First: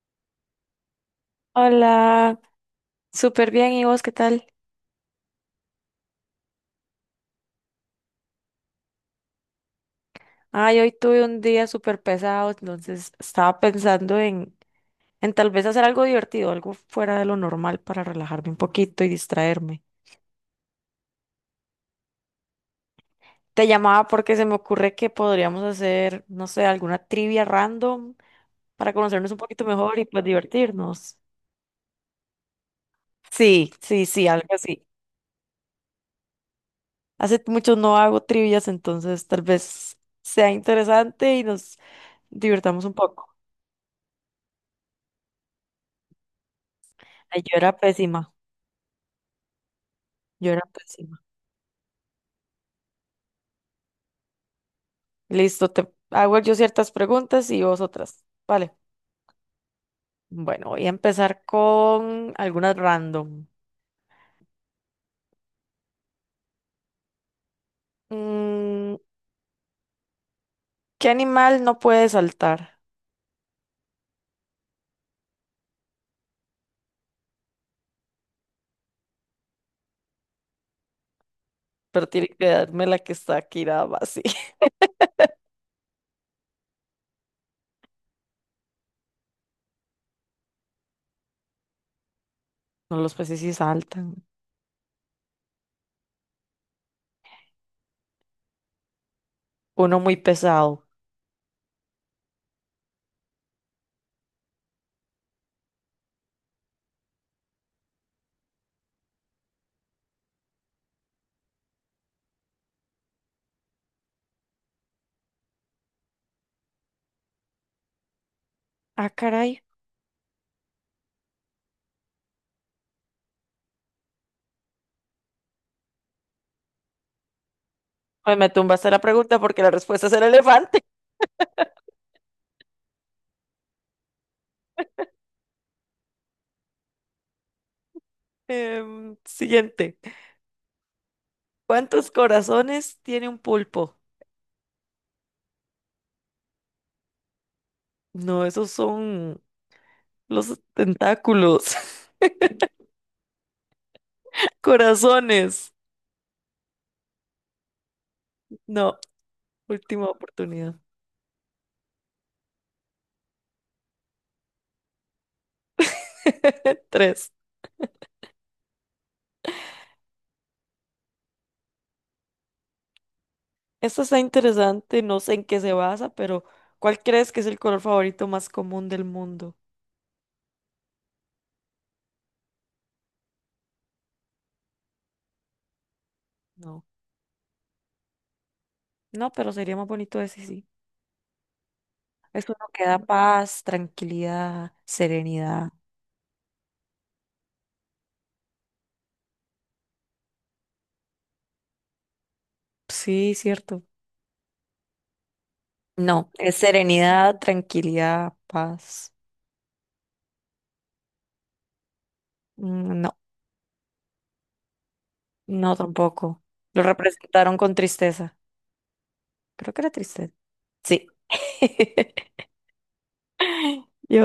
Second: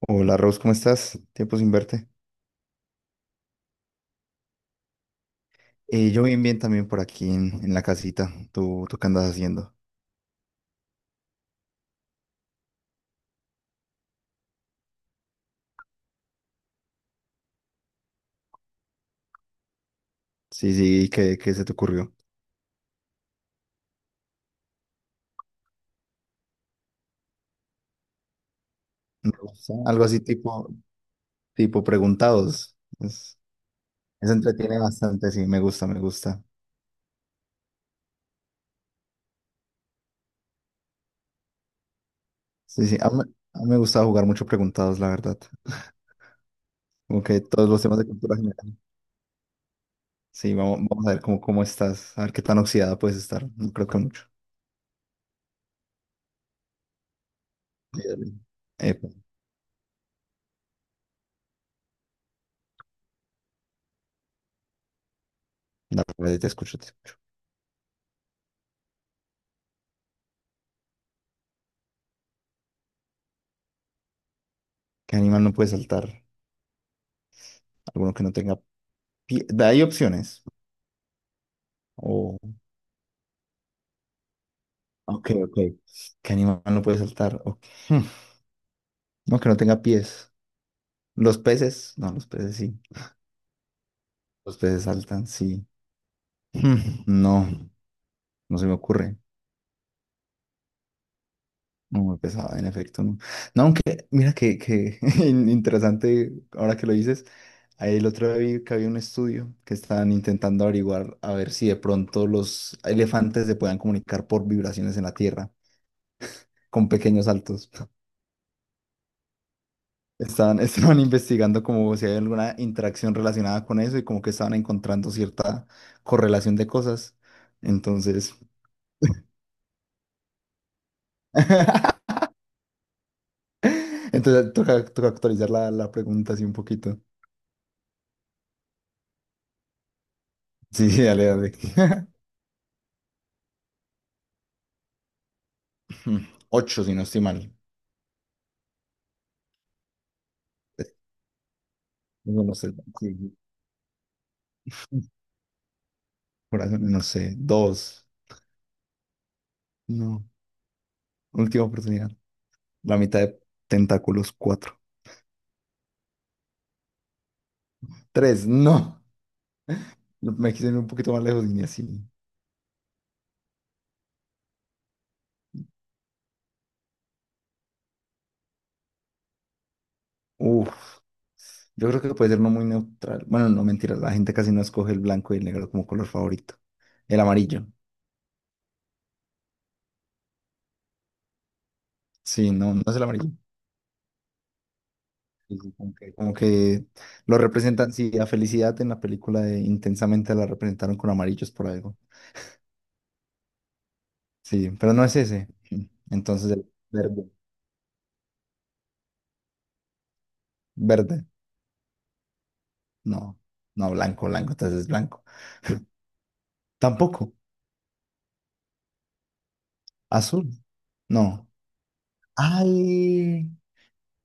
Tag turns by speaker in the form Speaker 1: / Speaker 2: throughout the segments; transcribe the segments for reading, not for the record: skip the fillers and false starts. Speaker 1: Hola Rose, ¿cómo estás? Tiempo sin verte.
Speaker 2: Hola, súper bien. ¿Y vos qué tal?
Speaker 1: Yo bien, bien también por aquí en la casita. ¿Tú, ¿qué andas haciendo?
Speaker 2: Ay, hoy tuve un día súper pesado, entonces estaba pensando en tal vez hacer algo divertido, algo fuera de lo normal para relajarme un poquito y distraerme.
Speaker 1: Sí, sí, ¿qué se te ocurrió?
Speaker 2: Te llamaba porque se me ocurre que podríamos hacer, no sé, alguna trivia random para conocernos
Speaker 1: Me
Speaker 2: un poquito
Speaker 1: gusta.
Speaker 2: mejor y
Speaker 1: Algo así
Speaker 2: pues
Speaker 1: tipo,
Speaker 2: divertirnos.
Speaker 1: tipo preguntados.
Speaker 2: Sí, sí, sí,
Speaker 1: Eso
Speaker 2: algo
Speaker 1: entretiene
Speaker 2: así.
Speaker 1: bastante, sí, me gusta, me gusta.
Speaker 2: Hace mucho no hago trivias, entonces tal vez sea interesante y nos divirtamos
Speaker 1: Sí,
Speaker 2: un
Speaker 1: sí, a mí,
Speaker 2: poco.
Speaker 1: a mí me gusta jugar mucho preguntados, la verdad. Como que
Speaker 2: Ay, yo
Speaker 1: todos
Speaker 2: era
Speaker 1: los temas de
Speaker 2: pésima,
Speaker 1: cultura general.
Speaker 2: yo
Speaker 1: Sí,
Speaker 2: era
Speaker 1: vamos, vamos a ver
Speaker 2: pésima.
Speaker 1: cómo estás, a ver qué tan oxidada puedes estar. No creo que mucho.
Speaker 2: Listo, te hago yo ciertas preguntas y vos
Speaker 1: Sí,
Speaker 2: otras.
Speaker 1: dale.
Speaker 2: Vale.
Speaker 1: Epa,
Speaker 2: Bueno, voy a empezar con algunas random.
Speaker 1: dale, te escucho, te escucho.
Speaker 2: Mm, ¿Qué animal no puede saltar?
Speaker 1: ¿Qué animal no puede saltar? Alguno que no tenga pie. Hay opciones.
Speaker 2: Pero tiene
Speaker 1: Oh,
Speaker 2: que darme la que está aquí nada más. Sí.
Speaker 1: ok, ok. ¿Qué animal no puede saltar? Ok. Hmm, no, que no tenga pies. Los peces, no, los peces sí.
Speaker 2: No, los peces sí saltan.
Speaker 1: Los peces saltan, sí. Hmm, No, no se me ocurre.
Speaker 2: Uno muy pesado.
Speaker 1: No me pesaba, en efecto, no. No, aunque, mira que interesante, ahora que lo dices, ahí el otro día vi que había un estudio que estaban intentando averiguar a ver si de pronto los elefantes se puedan comunicar por vibraciones en la tierra, con pequeños saltos.
Speaker 2: Ah, caray.
Speaker 1: Estaban, estaban investigando como si hay alguna interacción relacionada con eso y como que estaban encontrando cierta correlación de cosas. Entonces,
Speaker 2: Ay, me tumbaste la pregunta porque la respuesta es el elefante.
Speaker 1: entonces toca, toca actualizar la pregunta así un poquito.
Speaker 2: Siguiente.
Speaker 1: Sí, sí, dale, dale.
Speaker 2: ¿Cuántos corazones tiene un pulpo?
Speaker 1: Ocho, si no estoy mal.
Speaker 2: No, esos son los tentáculos.
Speaker 1: No, no sé. Sí, sí.
Speaker 2: Corazones.
Speaker 1: Corazón, no sé. Dos.
Speaker 2: No. Última
Speaker 1: No.
Speaker 2: oportunidad.
Speaker 1: Última oportunidad. La mitad de tentáculos, cuatro.
Speaker 2: Tres.
Speaker 1: Tres, no. Me quise ir un poquito más lejos y ni así.
Speaker 2: Esta está interesante, no sé en qué se basa, pero ¿cuál crees que es el color favorito más común del mundo?
Speaker 1: Uf, yo creo que puede ser uno muy neutral. Bueno, no mentiras, la gente casi no escoge el blanco y el negro como color favorito.
Speaker 2: No.
Speaker 1: El amarillo,
Speaker 2: No, pero sería más bonito ese sí. Es
Speaker 1: sí,
Speaker 2: uno
Speaker 1: no, no
Speaker 2: que
Speaker 1: es
Speaker 2: da
Speaker 1: el amarillo.
Speaker 2: paz, tranquilidad,
Speaker 1: Sí,
Speaker 2: serenidad.
Speaker 1: sí, como que, como que lo representan, sí, a Felicidad en la película de Intensamente la representaron con amarillos por algo.
Speaker 2: Sí, cierto.
Speaker 1: Sí, pero no es ese.
Speaker 2: No,
Speaker 1: Entonces
Speaker 2: es
Speaker 1: el verde,
Speaker 2: serenidad, tranquilidad, paz.
Speaker 1: verde,
Speaker 2: Mm, No,
Speaker 1: no, no, blanco, blanco, entonces es blanco.
Speaker 2: no tampoco. Lo
Speaker 1: Tampoco,
Speaker 2: representaron con tristeza. Creo que era tristeza.
Speaker 1: azul,
Speaker 2: Sí.
Speaker 1: no. Ay,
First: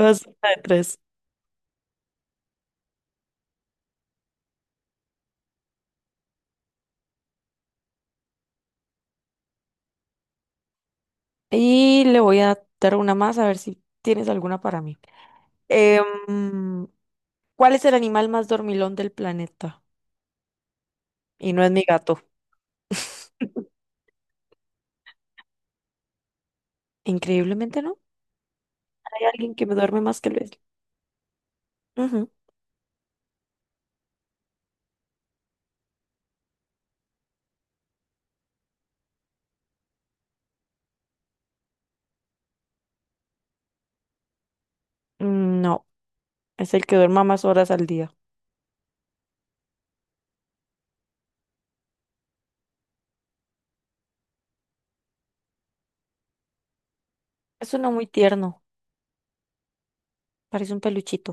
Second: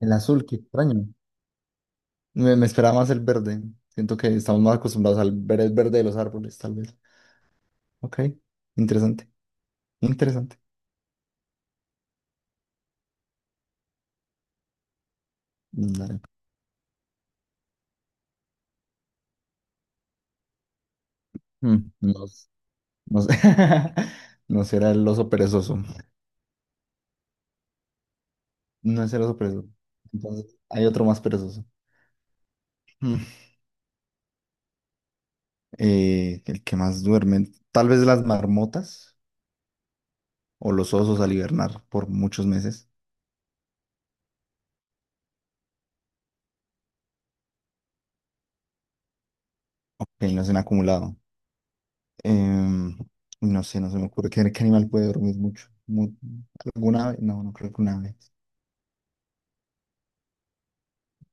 Speaker 1: el azul,
Speaker 2: una
Speaker 1: qué
Speaker 2: de tres.
Speaker 1: extraño. Me esperaba más el verde. Siento que estamos más acostumbrados al ver el verde de los árboles, tal vez. Ok, interesante, interesante.
Speaker 2: Y le voy a dar una más a ver si tienes alguna para mí.
Speaker 1: Dale.
Speaker 2: Em, ¿Cuál es el animal más dormilón del planeta? Y no es
Speaker 1: Mm,
Speaker 2: mi gato.
Speaker 1: no, no sé. No será el oso perezoso.
Speaker 2: Increíblemente no.
Speaker 1: No es el
Speaker 2: Hay
Speaker 1: oso
Speaker 2: alguien que
Speaker 1: perezoso.
Speaker 2: me duerme más que Luis.
Speaker 1: Entonces, hay otro más perezoso.
Speaker 2: Ujú.
Speaker 1: Mm. El que más duerme. Tal vez las marmotas o los osos al hibernar por muchos meses.
Speaker 2: No, es el que duerma más horas al día.
Speaker 1: Ok, no se han acumulado. Em, no sé, no se me ocurre qué animal puede dormir mucho. ¿Alguna ave? No, no creo
Speaker 2: Es
Speaker 1: que
Speaker 2: uno
Speaker 1: una
Speaker 2: muy
Speaker 1: ave.
Speaker 2: tierno. Parece un peluchito.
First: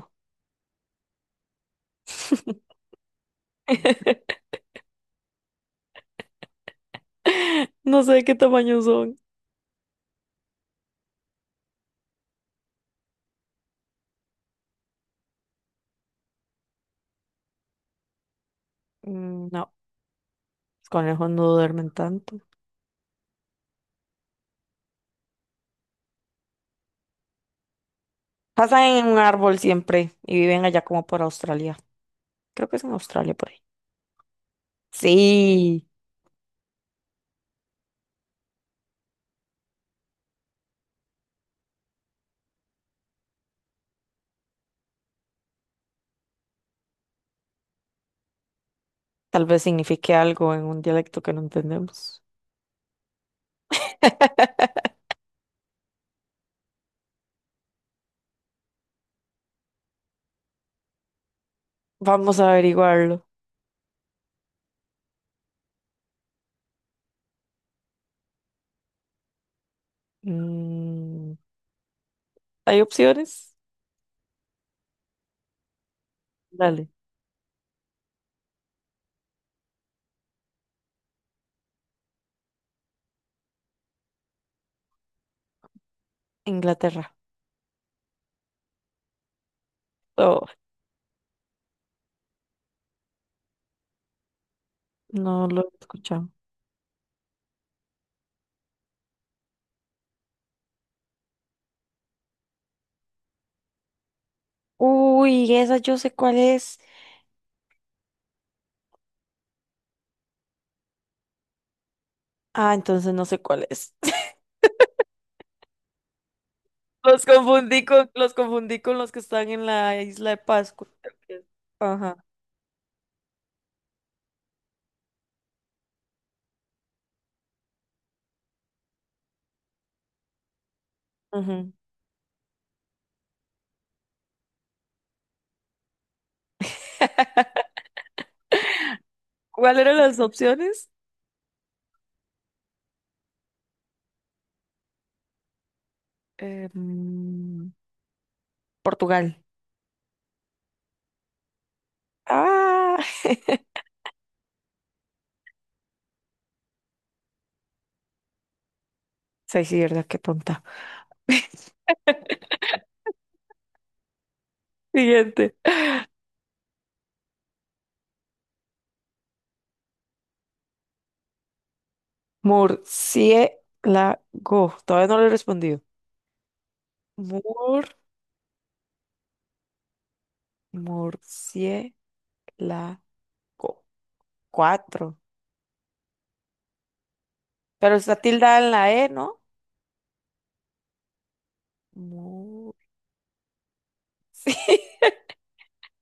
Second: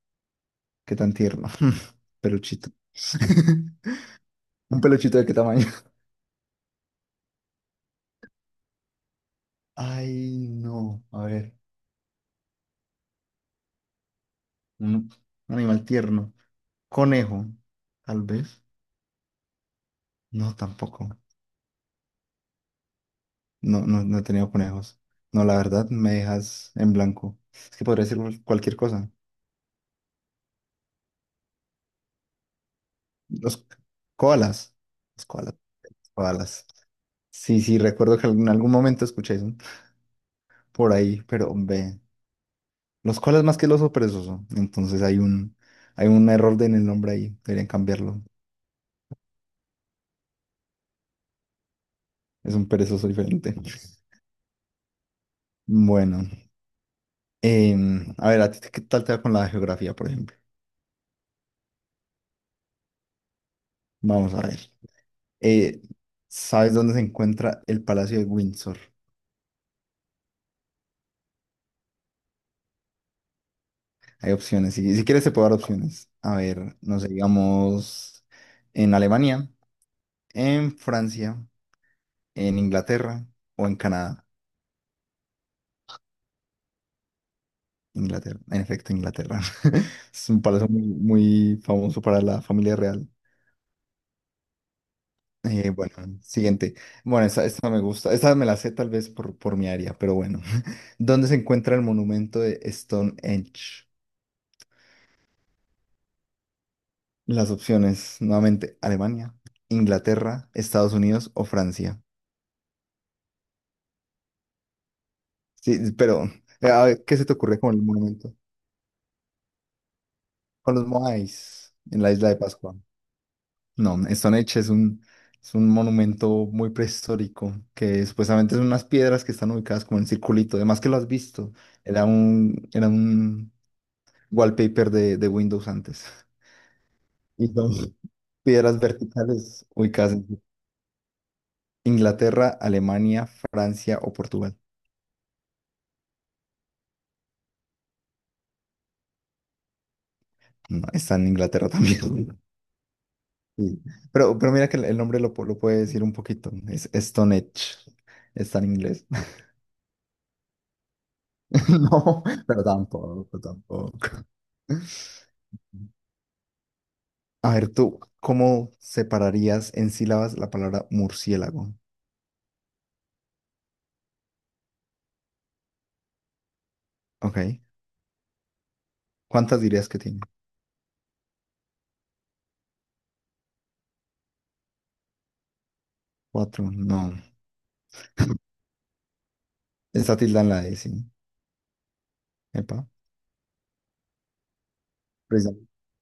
Speaker 1: Qué tan tierno. Peluchito. ¿Un peluchito de qué tamaño?
Speaker 2: No sé de qué tamaño son.
Speaker 1: Ay, no. A ver. Un, un animal tierno. Conejo, tal vez.
Speaker 2: No,
Speaker 1: No,
Speaker 2: los
Speaker 1: tampoco.
Speaker 2: conejos no duermen tanto.
Speaker 1: No, no, no he tenido conejos. No, la verdad, me dejas en blanco. Es que podría decir cualquier
Speaker 2: Pasan en
Speaker 1: cosa.
Speaker 2: un árbol siempre y viven allá como por Australia. Creo que es en Australia por ahí.
Speaker 1: Los koalas. Los koalas.
Speaker 2: Sí.
Speaker 1: Koalas. Sí, sí, recuerdo que en algún momento escuché eso por ahí, pero ve. Los koalas más que el oso perezoso. Entonces hay un error en el nombre ahí. Deberían cambiarlo.
Speaker 2: Tal vez signifique algo en un dialecto que no entendemos.
Speaker 1: Es un perezoso diferente. Bueno, a ver, ¿a ti qué tal te va con la geografía, por ejemplo?
Speaker 2: Vamos a averiguarlo.
Speaker 1: Vamos a ver. Eh, ¿Sabes dónde se encuentra el Palacio de Windsor?
Speaker 2: Mm, ¿hay opciones?
Speaker 1: Hay opciones. Si, si quieres, te puedo dar opciones. A ver,
Speaker 2: Dale.
Speaker 1: no sé, digamos en Alemania, en Francia, en Inglaterra o en Canadá.
Speaker 2: Inglaterra.
Speaker 1: Inglaterra, en efecto, Inglaterra. Es un
Speaker 2: Oh,
Speaker 1: palacio muy, muy famoso para la familia real.
Speaker 2: no lo he
Speaker 1: Bueno,
Speaker 2: escuchado.
Speaker 1: siguiente. Bueno, esta me gusta. Esta me la sé tal vez por mi área, pero bueno. ¿Dónde se encuentra el monumento de Stonehenge?
Speaker 2: Uy, esa yo sé cuál es.
Speaker 1: Las opciones, nuevamente, Alemania, Inglaterra, Estados Unidos o Francia.
Speaker 2: Ah, entonces no sé cuál es.
Speaker 1: Sí, pero a ver, ¿qué se
Speaker 2: Los
Speaker 1: te ocurre con el
Speaker 2: confundí con, los
Speaker 1: monumento?
Speaker 2: confundí con los que están en la isla de
Speaker 1: Con los
Speaker 2: Pascua. Creo que es.
Speaker 1: Moais en la
Speaker 2: Ajá.
Speaker 1: isla de Pascua. No, Stonehenge es un monumento muy prehistórico, que supuestamente son unas piedras que están ubicadas como en circulito, además que lo has visto,
Speaker 2: Ujú.
Speaker 1: era un wallpaper de Windows antes. Y son piedras verticales
Speaker 2: ¿Cuáles eran
Speaker 1: ubicadas
Speaker 2: las
Speaker 1: en
Speaker 2: opciones?
Speaker 1: Inglaterra, Alemania, Francia o Portugal.
Speaker 2: Eh, mm, Portugal.
Speaker 1: No, está en Inglaterra también.
Speaker 2: Ah,
Speaker 1: Sí. Pero mira que el nombre lo, lo puede decir un poquito, es Stonehenge, está en inglés.
Speaker 2: sí, sí, verdad, qué tonta.
Speaker 1: No, pero tampoco, tampoco.
Speaker 2: Siguiente.
Speaker 1: A ver, tú, ¿cómo separarías en sílabas la palabra murciélago?
Speaker 2: Murciélago. Todavía no le he respondido.
Speaker 1: Ok.
Speaker 2: Mur,
Speaker 1: ¿Cuántas dirías que tiene?
Speaker 2: murciélago. Cuatro.
Speaker 1: Cuatro. No.
Speaker 2: Pero está tildada en la E, ¿no?
Speaker 1: Está tilda en la E, sí.
Speaker 2: Mur.
Speaker 1: Epa. Precisa-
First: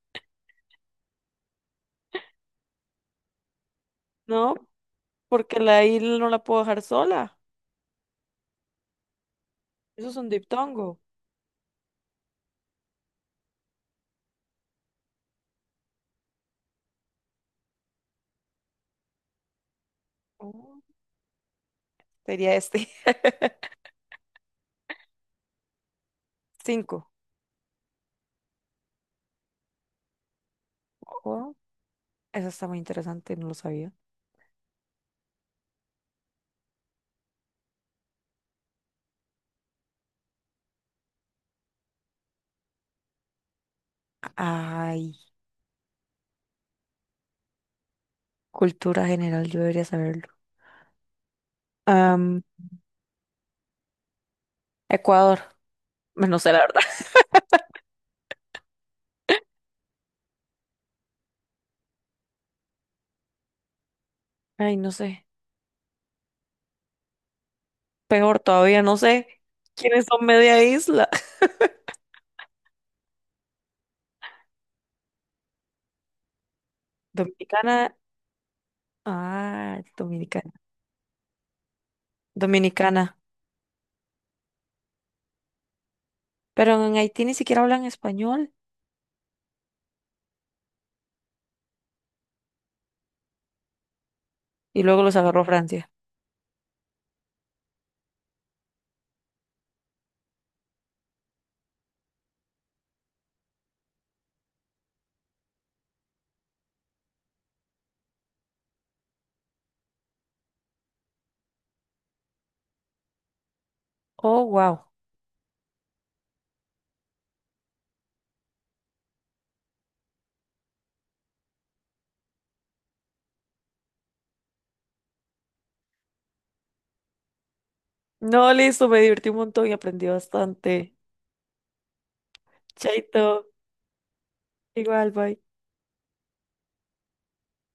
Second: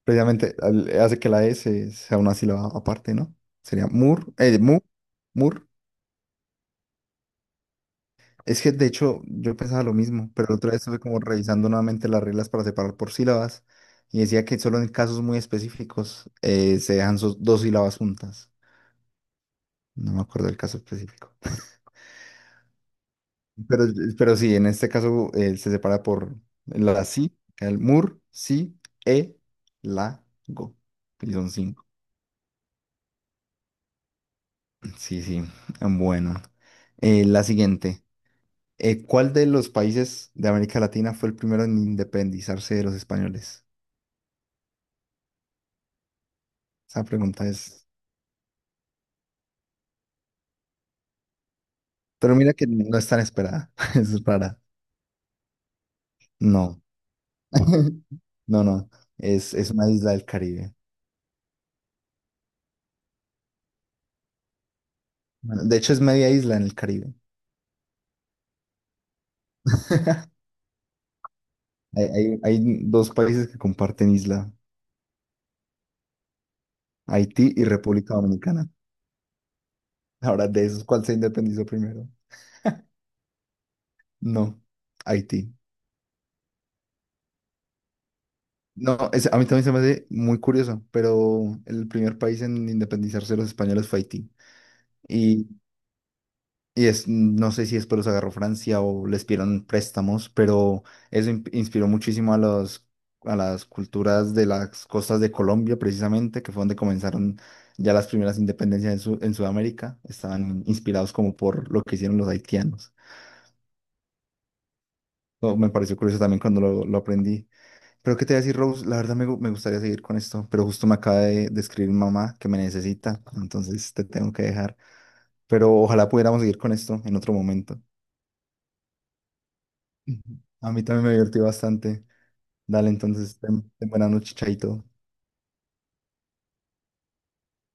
Speaker 1: Precisamente hace que la E sea una sílaba aparte, ¿no? Sería mur,
Speaker 2: No,
Speaker 1: mu,
Speaker 2: porque
Speaker 1: mur.
Speaker 2: la I no la puedo dejar sola.
Speaker 1: Es que de hecho yo pensaba lo
Speaker 2: Eso es un
Speaker 1: mismo, pero la otra vez estuve
Speaker 2: diptongo.
Speaker 1: como revisando nuevamente las reglas para separar por sílabas y decía que solo en casos muy específicos se dejan sus dos sílabas juntas. No me acuerdo del caso
Speaker 2: Oh,
Speaker 1: específico.
Speaker 2: sería este.
Speaker 1: Pero, pero sí, en este caso se separa por
Speaker 2: Cinco.
Speaker 1: la si, el mur, si, e, la, go. Y son
Speaker 2: Oh,
Speaker 1: cinco.
Speaker 2: eso está muy interesante, no lo sabía.
Speaker 1: Sí, sí. Bueno. La siguiente. ¿Cuál de los países de América Latina fue el primero en independizarse de los españoles?
Speaker 2: Ay,
Speaker 1: Esa pregunta es...
Speaker 2: cultura general, yo debería saberlo.
Speaker 1: Pero
Speaker 2: Am,
Speaker 1: mira que no es tan esperada. Es rara.
Speaker 2: Ecuador. Bueno, no sé, la
Speaker 1: No.
Speaker 2: verdad.
Speaker 1: No, no. Es una isla del Caribe.
Speaker 2: Ay, no sé.
Speaker 1: Bueno, de hecho, es media isla en el Caribe.
Speaker 2: Peor todavía, no sé quiénes son media isla.
Speaker 1: Hay dos países que comparten isla. Haití y
Speaker 2: Dominicana.
Speaker 1: República Dominicana.
Speaker 2: Ah,
Speaker 1: Ahora,
Speaker 2: dominicana.
Speaker 1: de esos, ¿cuál se independizó primero?
Speaker 2: Dominicana.
Speaker 1: No, Haití.
Speaker 2: Pero en Haití ni siquiera hablan español.
Speaker 1: No, a mí también se me hace muy curioso, pero el primer país en independizarse de los españoles fue Haití.
Speaker 2: Y luego los agarró
Speaker 1: Y,
Speaker 2: Francia.
Speaker 1: y es, no sé si después los agarró Francia o les pidieron préstamos, pero eso inspiró muchísimo a a las culturas de las costas de Colombia, precisamente, que fue donde comenzaron ya las primeras independencias en, en Sudamérica. Estaban inspirados como por lo que hicieron los haitianos.
Speaker 2: Oh, wow.
Speaker 1: Oh, me pareció curioso también cuando lo aprendí. Pero qué te voy a decir, Rose, la verdad me gustaría seguir con esto, pero justo me acaba de escribir mamá que me necesita, entonces te tengo que dejar. Pero ojalá pudiéramos seguir con esto en otro momento.
Speaker 2: No, listo, me divertí un montón y aprendí
Speaker 1: Ujú. A mí
Speaker 2: bastante.
Speaker 1: también me divertí bastante. Dale,
Speaker 2: Chaito.
Speaker 1: entonces, ten, ten buena noche, chaito.
Speaker 2: Igual, bye.